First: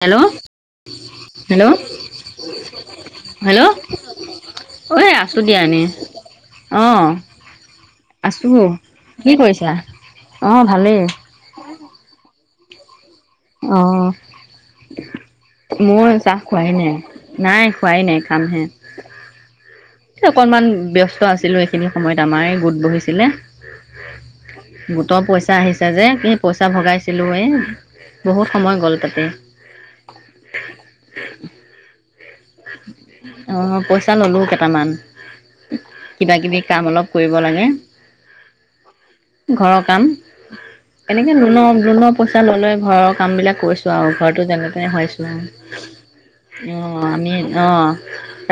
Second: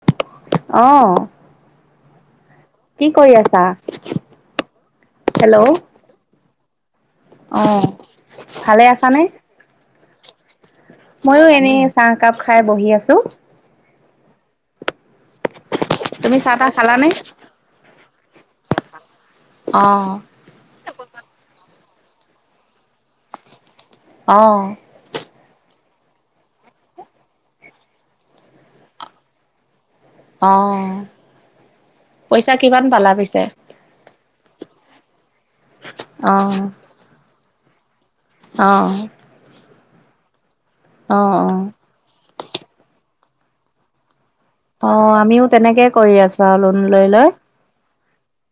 Hello অহ hello কি কৰি আছা? হেল্ল' ঐ আছো দিয়া হেল্ল', এনেই অ অ আছো কি কৰিছা অঁ ভালেই মইও এনেই চাহকাপ খাই বহি আছো আহ মোৰ তুমি চাহ তাহ খোৱাই নাই খালানে? নাই খোৱাই নাই? খামহে অ এ অকণমান ব্যস্ত আছিলোঁ সেই খিনি সময়ত আমাৰে গোট বহিছে। অ', গোট পইছা তেতিয়া যে কি পইচা ভগাইছিলো এ বহুত সময় গ'ল তাতে আহ অ পইচা ললো কেইটামান কিবা কিবি কাম অলপ কৰিব লাগে আহ ঘৰৰ কাম এনেকে লোণৰ লোণৰ পইচা ললে ঘৰত কামবিলাক কৰিছোঁ আৰু ঘৰত অ আমিও তেনেকে কৰি আছোঁ আৰু লোণ অঁ লৈ লৈ আমি অঁ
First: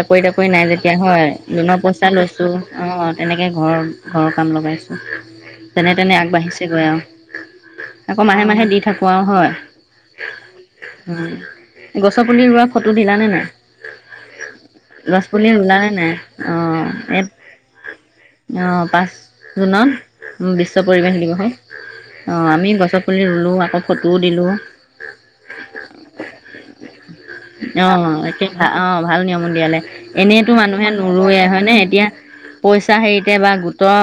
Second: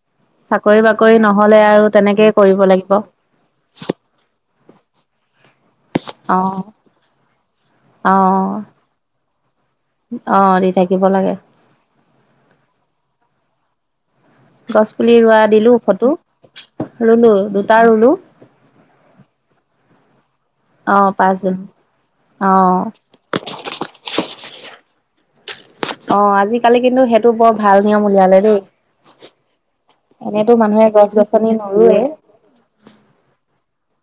চাকৰি তাকৰি নাই যেতিয়া বাকৰি হয় নহলে লোণৰ আৰু পইচা তেনেকেই লৈছোঁ কৰিব লাগিব। অঁ তেনেকৈ ঘৰৰ ঘৰৰ কাম লগাইছোঁ। [unintelligible] যেনে তেনে অ আগবাঢ়িছেগৈ আৰু অ আকৌ মাহে মাহে দি থাকোঁ আৰু অ', দি থাকিব লাগে হয় গছ পুলি ৰোৱা ফটো দিলানে নাই? গছ ৰোৱা পুলি দিলো ৰুলালে নে ফটো নাই আহ ৰুলো দুটা ৰুলো আহ পাঁচ জুনত বিশ্ব অ পৰিৱেশ পাঁচজোপা দিৱসত আহ আমি অ গছ পুলি ৰুলো আকৌ ফটোও দিলো। অ আজিকালি কিন্তু সেইটো বৰ ভাল নিয়ম উলিয়ালে দেই ভ অ ভাল নিয়ম উলিয়ালে এনেতো এনেইতো মানুহে গছ নোৰুৱে গছনি হয়নে নৰুৱে এতিয়া পইচা হেৰিতে বা গো তই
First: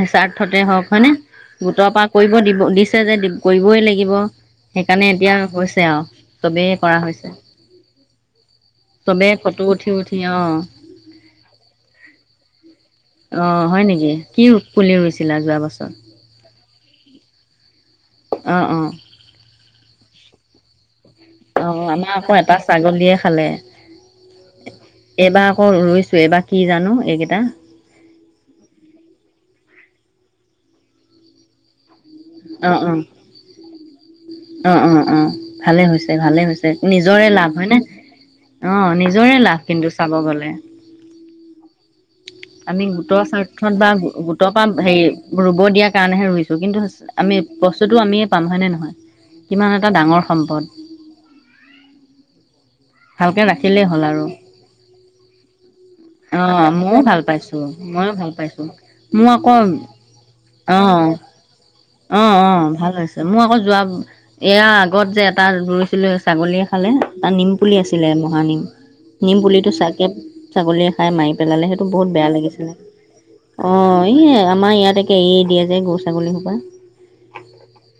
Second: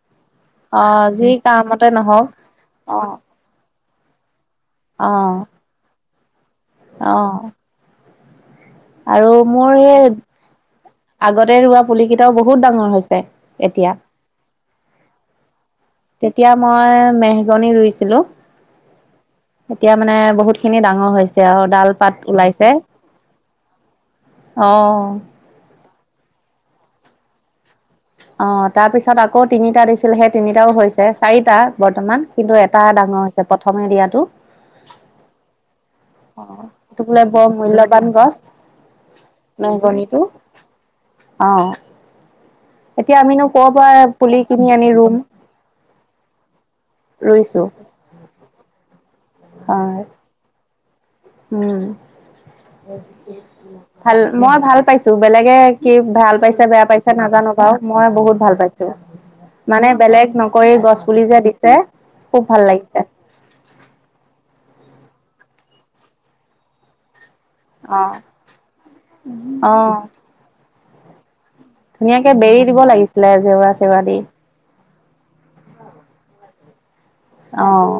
হিচাপ মুঠতে অ হওক হয়নে যি গোটৰ কামতে পৰা নহওক কৰিব দিব দিছে অ যে কৰিবই লাগিব। লাগিব সেইকাৰণে অ এতিয়া কৈছে আৰু চবেই কৰা অ হৈছে চবে আৰু ফটো মোৰ উঠি সেই উঠি অ আগতে ৰোৱা পুলিকেইটাও বহুত ডাঙৰ হৈছে অ হয় এতিয়া। নেকি কি পুলি ৰুইছিলা যোৱা বছৰ এয়া মই মেহগনী ৰুইছো। অ অ এতিয়া মানে বহুত খিনি ডাঙৰ হল। অ আমাৰ আকৌ এটা ছাগলীয়ে খালে। অ এইবাৰ আকৌ ই এইবাৰ কি জানো? এইকেইটা? অ তাৰপিছত আকৌ তিনিটা দিছিল সেই তিনিটাও হৈছে চাৰিটা বৰ্তমান। কিন্তু অ এটা অ ডাঙৰ হৈছে প্ৰথমে দিয়াতটো। অ অ অ ভালে হৈছে ভালে হৈছে নিজৰে লাভ। হয় নে? গছ অ নিজৰে লাভ কিন্তু চাব মেহগনিটো গলে। অ আমি এতিয়া গোটৰ আমিনো কৰ স্বাৰ্থত বা পৰা পুলি গোটৰ কিনি পৰা আনি হেৰি ৰুম ৰুব দিয়াৰ কাৰণেহে ৰুইছো কিন্তু আমি ৰুইছো বস্তুটো আমিয়ে পাম হয়নে নহয়? কিমান এটা হয় ডাঙৰ সম্পদ? উম ভালকে ৰাখিলেই হ'ল ভাল আৰু মই ভাল পাইছো বেলেগে কি ভাল অ পাইছে বেয়া ময়ো পাইছে ভাল নাজানো পাইছো বাৰু মই ময়ো বহুত ভাল পাইছো। মোৰ আকৌ মানে বেলেগ ন অ অ-অ ভাল হৈছে। মোৰ আকৌ যোৱা এয়া আগত যে এটা ৰুইছিলো ছাগলীয়ে খালে। তাত নিম পুলি অ আছিলে মহানিম নিম পুলি অ চাগে ছাগলীয়ে তাই মাৰি পেলালে সেইটো বহুত বেয়া ধুনীয়াকে বেৰি লাগিছিলে। দিব লাগিছিলে অ জেওৰা চেওৰা এই দি আমাৰ ইয়াত কেৰি দিয়ে যায় গৰু ছাগলীসোপা। আহ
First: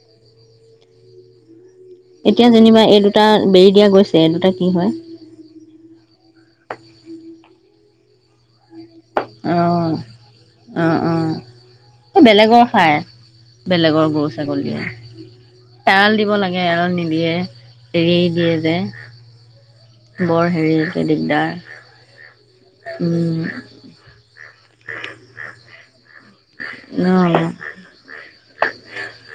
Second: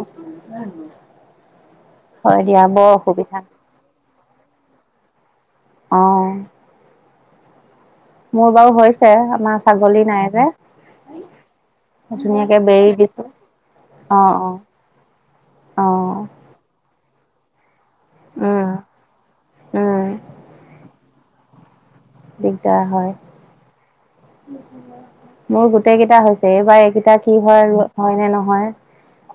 এতিয়া যেনিবা এই দুটা বেৰি দিয়া গৈছে। এই দুটা কি হয়? আহঁ উম [unintelligible] ম [unintelligible] অ অ-অ ধুনীয়াকে বেলেগৰ বেৰি খাই, দিছো বেলেগৰ অ গৰু অ ছাগলী। অ এৰাল দিব লাগে এৰাল নি দিয়ে এৰি দিয়ে যে। উম উম, বৰ হেৰি দিগদাৰ। দিগদাৰ হয়। উম মোৰ গোটেই কেইটা হৈছে এইবাৰ এইকেইটা কি হয় হয় নে নহয়। অ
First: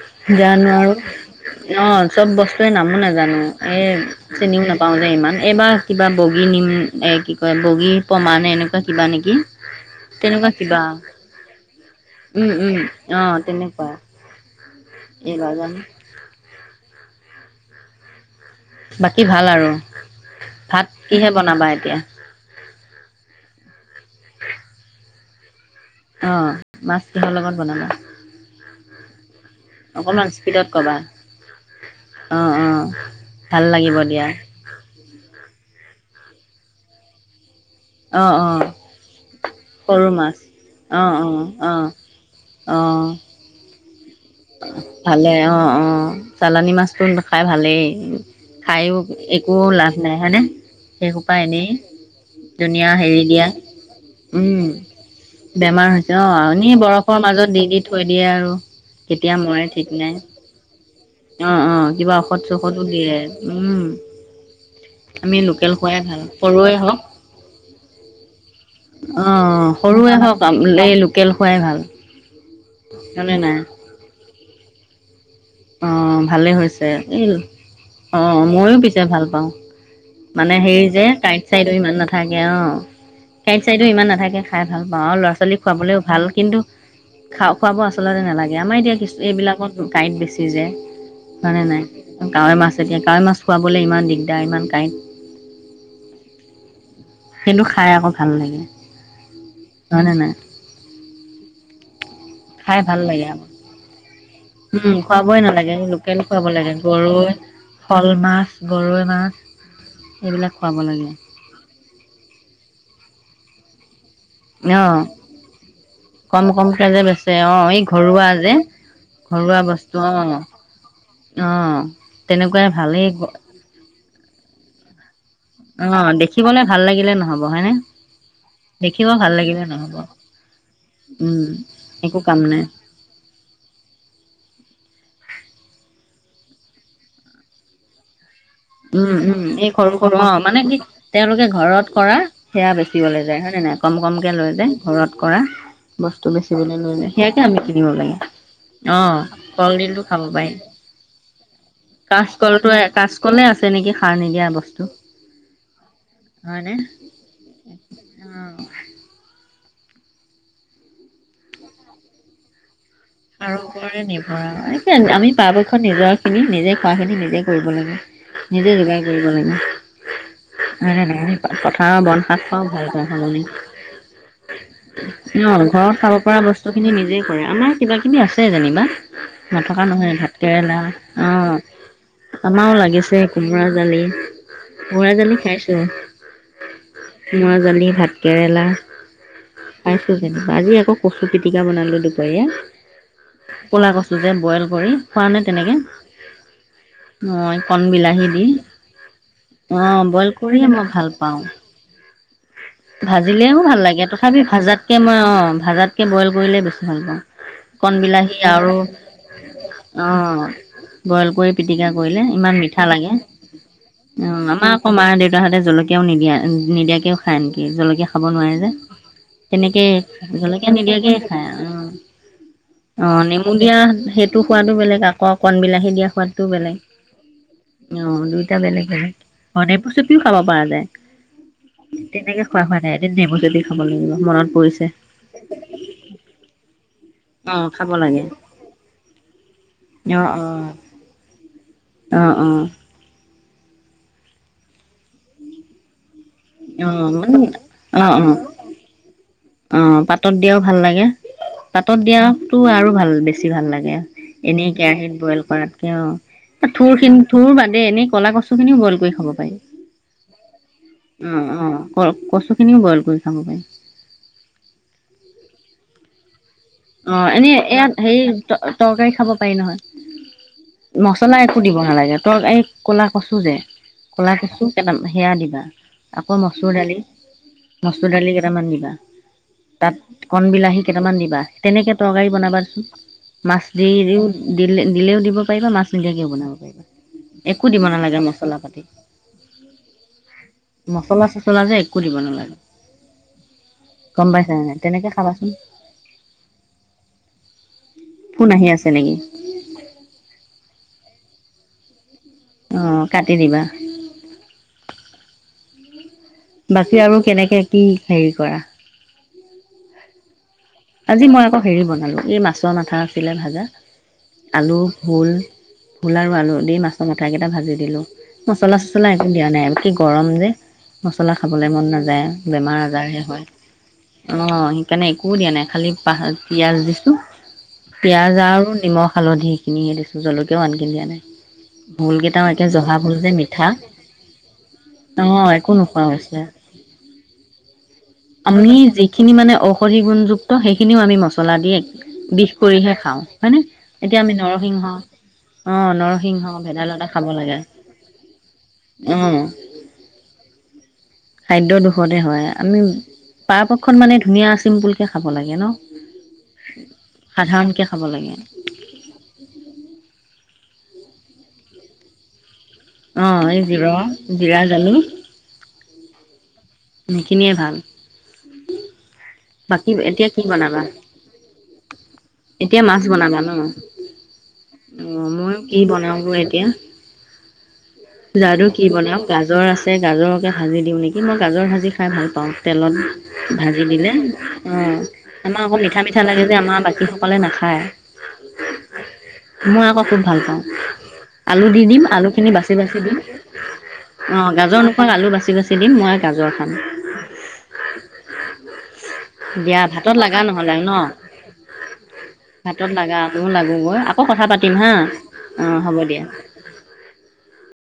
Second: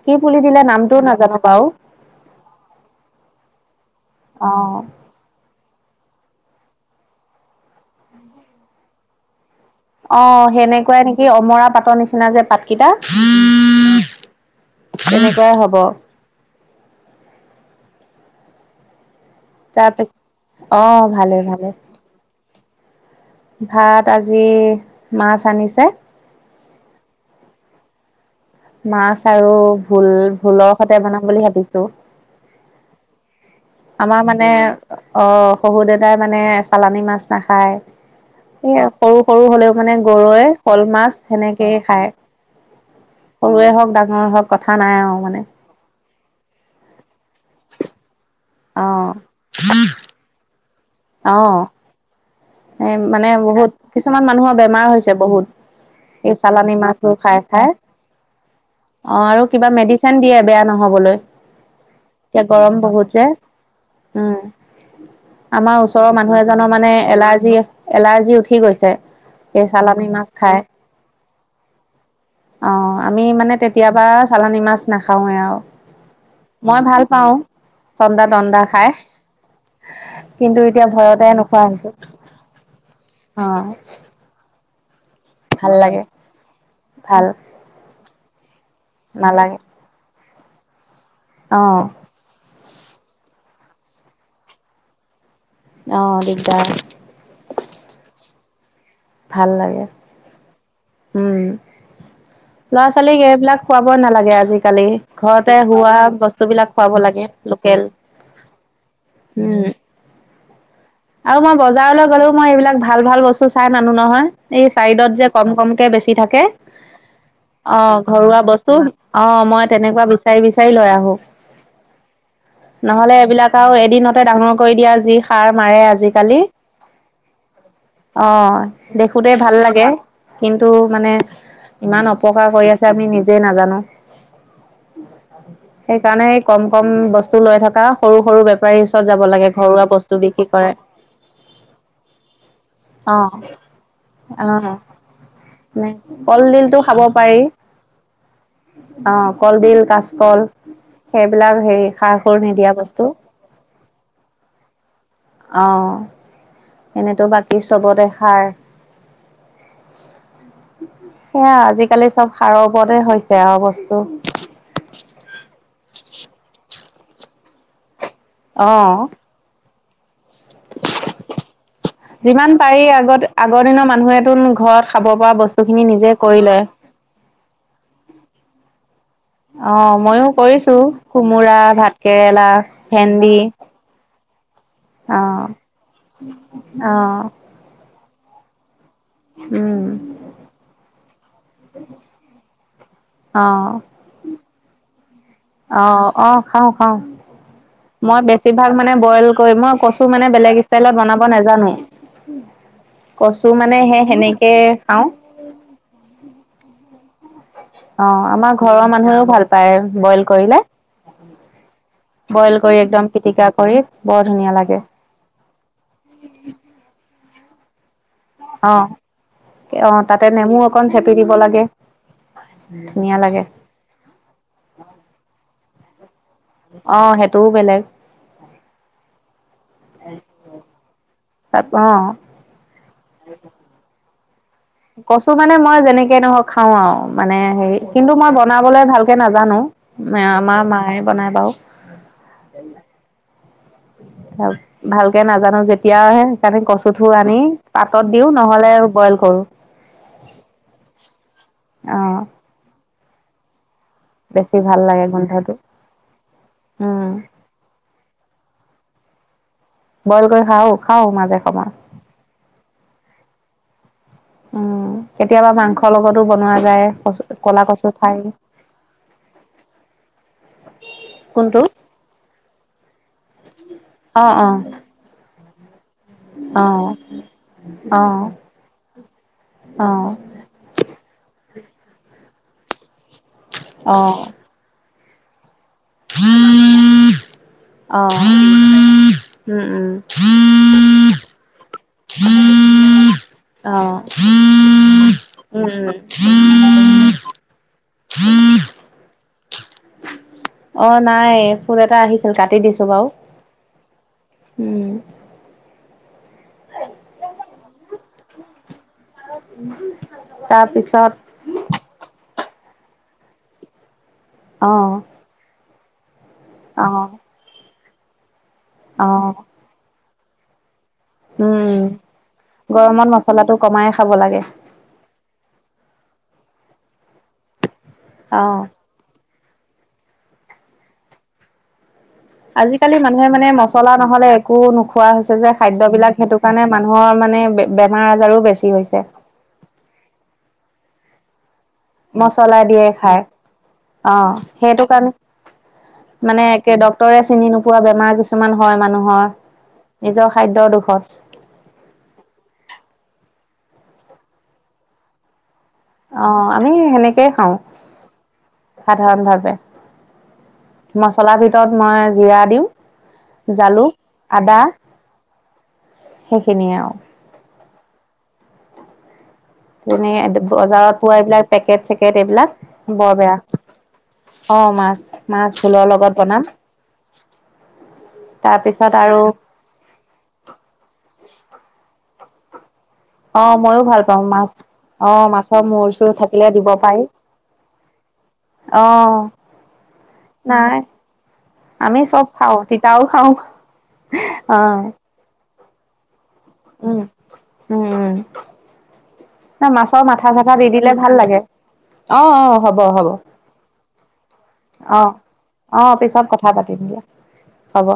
কি পুলি দিলে জানো আৰু নামটোও নাজানো বাৰু অ চব বস্তুৱে নামো নাজানো এই চিনিও অ'। নাপাও যে ইমান। এইবাৰ কিবা বগী নিম এই কি কয় বগী প্ৰমা নে এনেকুৱা কিবা নেকি। অ তেনেকুৱা কিবা সেনেকুৱাই নেকি অমৰা। পাতৰ নিচিনা যে উম উম পাতকেইটা অ তেনেকুৱা এই তেনেকুৱাই লজন হব। বাকী কি ভাল আৰু তাৰপিছত অ', ভাত কিহে ভালে ভালে বনাবা এতিয়া? ভাত আজি মাছ আনিছে। অ মাছ কিহৰ লগত বনাব? মাছ আৰু ভোল স্পীডত ভোলৰ ক'বা সতে বনাম বুলি ভাবিছো। অ অ ভাল লাগিব আমাৰ দিয়া মানে অ শহু দেতাই মানে চালানী মাছ না। খ অ অ স সৰু-সৰু হলেও মানে সৰু মাছ গৰৈ, শল অ মাছ অ অ সেনেকেই খায় অ সৰুৱে হওক ডাঙ ম হওক কথা নাই আৰু ভালে মানে। অ অ চালানী মাছটো খাই ভালেই। খাইয়ো অ', একো লাভ নাই হয়নে। হেইহুপা অ', এনেই দুনিয়া এই হেৰি মানে বহুত কিছুমান দিয়া মানুহৰ বেমাৰ হৈছে বহুত উম বেমাৰ হৈছে অ এই চালানী এনেই মাছবোৰ বৰফৰ খাই মাজত খাই দি-দি থৈ দিয়ে আৰু অ', কেতিয়া আৰু মৰে কিবা ঠিক নাই মেডিচিন দিয়ে বেয়া নহ'বলৈ অ-অ কিবা এতিয়া ঔষধ গৰম চৌষধো বহুত দিয়ে। যে উম, আমি লোকেল আমাৰ খোৱাই ওচৰৰ ভাল মানুহ এজনৰ সৰুৱে মানে এলাৰ্জি এলাৰ্জি উঠি গৈছে হওক অ এই চালানী সৰুৱে মাছ হওক খাই এই লোকেল খোৱাই ভাল। অ আমি হয়নে মানে নাই অ চালানী মাছ না অ ভালে হৈছে এ পাওঁ অ চন্দা তন্দা মইও খাই পিছে ভাল পাওঁ মানে কিন্তু হেৰি এতিয়া যে ভয়তে কাঁইট নোখোৱা চাইডো হৈছো ইমান নাথাকে অ কাইট অ', চাইডো ইমান নাথাকে খাই। গাঁৱৰ ল'ৰা ছোৱালীক ভাল খুৱাবলৈও লাগে ভাল কিন্তু ভাল খাও খোৱাব আ আচতে নালাগে। আমাৰ এতিয়া কিস্তি নালাগে বিলাকৰ কাৰেণ্ট বেছি। সেই যে হয়নে নাই অ', কাঁৱৈ মাছ। তেতিয়া কাৱৈ মাছ খোৱাবলৈ ইমান দিগদাৰ ইমান কাঁইট। আহ দিগদা। সেইটো খাই আকৌ ভাল লাগে। ভাল লাগে। হয়নে নাই? উম খাই ল'ৰা ভাল ছোৱালীক লাগে আকৌ এইবিলাক খুৱাব নালাগে আজিকালি উম খুৱাবই ঘৰতে নালাগে হোৱা লোকেল খুৱাব বস্তুবিলাক লাগে খুৱাব লাগে গৰৈ লোকেল শ'ল মাছ, গৰৈ মাছ হম। এইবিলাক খুৱাব লাগে আৰু মই বজাৰলৈ গ'লেও মই এইবিলাক ভাল ভাল বস্তু চাই নানো নহয় এই অ চাইডত যে কম কমকে বেছি থাকে কম কমকে যে বেচে অ এই ঘৰুৱা যে বস্তু অ ঘৰুৱা মই বস্তু তেনেকুৱা অ বিচাৰি বিচাৰি লৈ আহো অ তেনেকুৱাই ভালেই নহলে এইবিলাক আৰু এদিনতে ডাঙৰ কৰি দিয়া যি সাৰ নাইয়ে অ আজিকালি দেখিবলে ভাল লাগিলে নহব হয়নে? অ দেখিব দেখোতে ভাল লাগিলে লাগে নহব কিন্তু মানে উম ইমান একো কাম অপকাৰ নাই। কৰি আছে আমি নিজে নাজানো। সেইকাৰণে কম কম বস্তু লৈ থকা সৰু সৰু বপ তাৰ পাৰছত উম, যাব উম, লাগে এই ঘৰুৱা সৰু অ বস্তু মানে কৰে কি তেওঁলোকে ঘৰত কৰা সেয়া অ বেচিবলৈ যায় হয় নে নাই কম কমকে লৈ যায় অ ঘৰত কৰা বস্তু বেচিবলৈ কলডিলটো লৈ খাব যায় সেয়াকে পাৰি আমি কিনিব লাগে অ কলডিল কলডিলটো খাব কাচকল পাৰি সেইবিলাক হেৰি সাৰ সুৰ কাচকলটো নিদিয়া কাচ আছে নেকি সাৰ নিদিয়া বস্তু আহ হয়নে? এনেতো বাকী চবতে সাৰ। অ', সেয়া আজিকালি চব সাৰ নিভৰ আমি পৰাপক্ষত নিজৰ খিনি নিজে পৰাখিনি নিজেই কৰিব লাগে অ নিজে যোগাৰ কৰিব লাগে। ন ন পথাৰৰ বন শাক যিমান খাও পাৰি ভাল হয় আগত সলনি আগৰ দিনৰ মানুহেতো ঘৰত খাব পৰা ন বস্তুখিনি ঘৰত নিজে খাব কৰি পৰা লয় বস্তু খিনি নিজে কৰে আমাৰ কিবাকিবি আছে যেনিবা অ নথকা নহয় ময়ো কৰিছো ভাতকেৰেলা অঁ কোমোৰা ভাত কেৰেলা আমাৰো লাগিছে ভেন্দি কোমোৰা জালি উ মৰা জালি অ', খাইছো অ', মৰা জালি ভাত কেৰেলা পাইছো উম, যেনিবা আজি আকৌ কচু পিতিকা বনালো দুপৰীয়া অ', কলা কছু যে। বইল কৰি খোৱা নে তেনেকে অ অ খাওঁ খাওঁ মই কণ মই বিলাহী দি বেছিভাগ মানে বইল কৰি মই অ কচু মানে বইল বেলেগ কৰিয়ে মই ষ্টাইলত ভাল বনাব পাওঁ নাজানো উ ভাজিলেও ভাল লাগে তথাপি ভাজাতকে খাওঁ। মই অ ভাজাতকে বইল কৰিলে বেছি ভাল পাওঁ কন অ', বিলাহী আমাৰ আৰু ঘৰৰ মানুহেও ভাল পায় অ বইল কৰিলে। বইল কৰি পিটিকা কৰিলে ইমান বইল কৰি মিঠা একদম লাগে পিটিকা কৰি বৰ অ ধুনীয়া আমাৰ লাগে। আকৌ মা দেউতাহঁতে জলকীয়াও নিদিয়া নিদিয়াকে হয় নি? বিহ জলকীয়া। খাব নোৱাৰে যে অ', অ', তাতে তেনেকেই নেমু জলকীয়া অকণ চেপি নিদিয়াকে দিব খায় লাগে অ অ ধুনীয়া লাগে। নেমু দিয়া সেইটো সোৱাদো বেলেগ আকৌ কণ বিলাহী বি টো বেলেগ অ', সেইটোও বেলেগ অঁ দুইটা বেলেগ বেলেগ বনে প্ৰস্তুিও খাব পৰা তাত যায় অ'। তেনেকে খোৱা হোৱা নাই এদিন নেমুচেপি খাব লাগিব ঘৰত। কচু মানে মই যেনেকে নহওঁক খাওঁ আৰু! মানে অ', হেৰি! খাব কিন্তু লাগে মই বনাবলৈ ভালকে নাজানো। অ', আমাৰ অ', মায়ে বনাই বাৰু। অ', ভাল -ভালকে নাজানো যেতিয়াহে তাতে অ', কচুথোৰ আনি অ', পাতত অ', দিও অ'। নহলে বইল কৰো। অ পাতত দিয়াও ভাল লাগে অ পাতত দিয়া তো আৰু ভাল বেছি ভাল লাগে বেছি এনেই ভাল লাগে কেৰাহিত বইল গোন্ধটো কৰাতকে অ' উম থোৰখিনি থোৰ বাদে এনেই কলা কচ চুখিনিও বইল কৰি খাব পাৰি বইল কৰি খাও খাও মাজে অ' সময়ে অ' ক-কচুখিনিও বইল কৰি খাব পাৰি। উম কেতিয়াবা মাংসৰ লগত ছু বনোৱা যায় অ কচু এনে ক'লা কচু ইয়াত ঠাৰি হেৰি তৰকাৰী খাব পাৰি নহয় মচলা কোনটো একো দিব নালাগে তৰকাৰী কলা কচু যে অ ক'লা অ কচু কেইটামান সেয়া দিবা আকৌ অ মচুৰ-দালি, মচুৰ-দালি অ কেইটামান দিবা। অ তাত কণবিলাহী কেইটামান দিবা। তৰকাৰী বনাবাচোন। মাছ অ দিও দিলে দিলেও দিব পাৰিবা মাছ নিদিয়াকেও বনাব পাৰিবা একো দিব অ নালাগে মছলা পাতি উম উম মছলা চচলা যে একো দিব নালাগে অ গম পাইচে ন তেনেকে খাবাচোন। উম উম ফোন আহি আছে নেকি? অ' নাই ফোন এটা আহিছে। কাটি অ দিছো বাৰু, কাটি দিবা। উম। বাকী আৰু কেনেকে কি হেৰি কৰা? ই [unintelligible] আজি মই আকৌ হেৰি বনালো এই মাছ ছৰ মাথা আছিলে ভাজা অ আলু, ভোল ভোল আৰু আলু দি অ মাছৰ মাথাকেইটা ভাজি দিলোঁ। উ মচলা অ চচলা একো দিয়া নাই আৰু গৰম যে। মছলা খাবলে উম মন নাযায়, বেমাৰ আজাৰ গৰমত হে হয়। মছলাটো কমাই খাব অ লাগে সেইকাৰণে একো দিয়া নাই। খালী প পিঁয়াজ দিছোঁ। পিয়াজ অ আৰু নিমখ। হালধি সখিনি সে দিছোঁ জলকীয়াও আনকি দিয়া নাই। ভোল কেইটাও একে জহা আজিকালি ভোল মানুহে যে মানে মিঠা মছলা ন'হলে একো নোখোৱা অ হৈছে যে একো খাদ্য নোখোৱা বিলাক সেইটো হৈছে। কাৰণে মানুহৰ মানে বেমাৰ আজাৰো বেছি আমি হৈছে যিখিনি মানে অসধি গুণযুক্ত সেইখিন খিনিও আমি মছলা দি [unintelligible] বিষ মচলা দিয়ে কৰিহে খাওঁ খাই, হয়নে? এতিয়া অহ আমি নৰসিংহ সেইটো কাৰণে অ নৰসিংহ মানে একে ভেদাইলতা ডক্তৰে খাব চিনি লাগে নোপোৱা বেমাৰ কিছুমান হয় অ মানুহৰ। নিজৰ খাদ্যৰ দুখত পাৰাপক্ষত মানে ধুনীয়া, চিম্পুলকে খাব লাগে ন? অ আমি সেনেকেই খাওঁ। সাধাৰণকে খাব লাগে। সাধাৰণ ভাৱে মছলাৰ ভিতৰত মই জিৰা দিওঁ। অ' এই জালুক জিৰা আদা জালুক সেইখিনিয়ে ভাল কি [unintelligible] বাকী যেনে এতিয়া কি বনাবা? বজাৰত পোৱা এইবিলাক পেকেট চেকেট এইবিলাক এতিয়া মাছ বৰ বেয়া বনাবা ন? অ মাছ অ মাছ মইও কি ভোলৰ লগত বনাও গৈ বনাম এতিয়া জানো? কি তাৰপিছত বনাও আৰু গাজৰ আছে গাজৰকে ভাজি দিও নেকি! মই গাজৰ ভাজি খাই ভাল পাওঁ। তেলত অ মইয়ো ভাজি ভাল দিলে পাওঁ মাছ অ' আমাৰ মাছৰ আকৌ মূৰ মিঠা চুৰ মিঠা লাগে থাকিলে যে দিব আমাৰ পাৰি বাকীসকলে নাখায় অ মই আকৌ খুব ভাল পাওঁ নাই আলু দি আমি দিম চব আলুখিনি খাওঁ বাচি বাচি তিতাও দিম খাওঁ অ' গাজৰ নোখোৱা আলু বাচি বাচি এদিন মই গাজৰ খাম উম উম উম না দিয়া মাছৰ ভাতত মাথা লাগা চাথা দি নহ'লে ন দিলে ভাল লাগে, অ অ হ'ব ভাতত হ'ব লাগা ময়ো লাগোগৈ আকৌ কথা পাতিম হা অ অ হ'ব পিছত দিয়া কথা পাতিম দিয়া, হ'ব।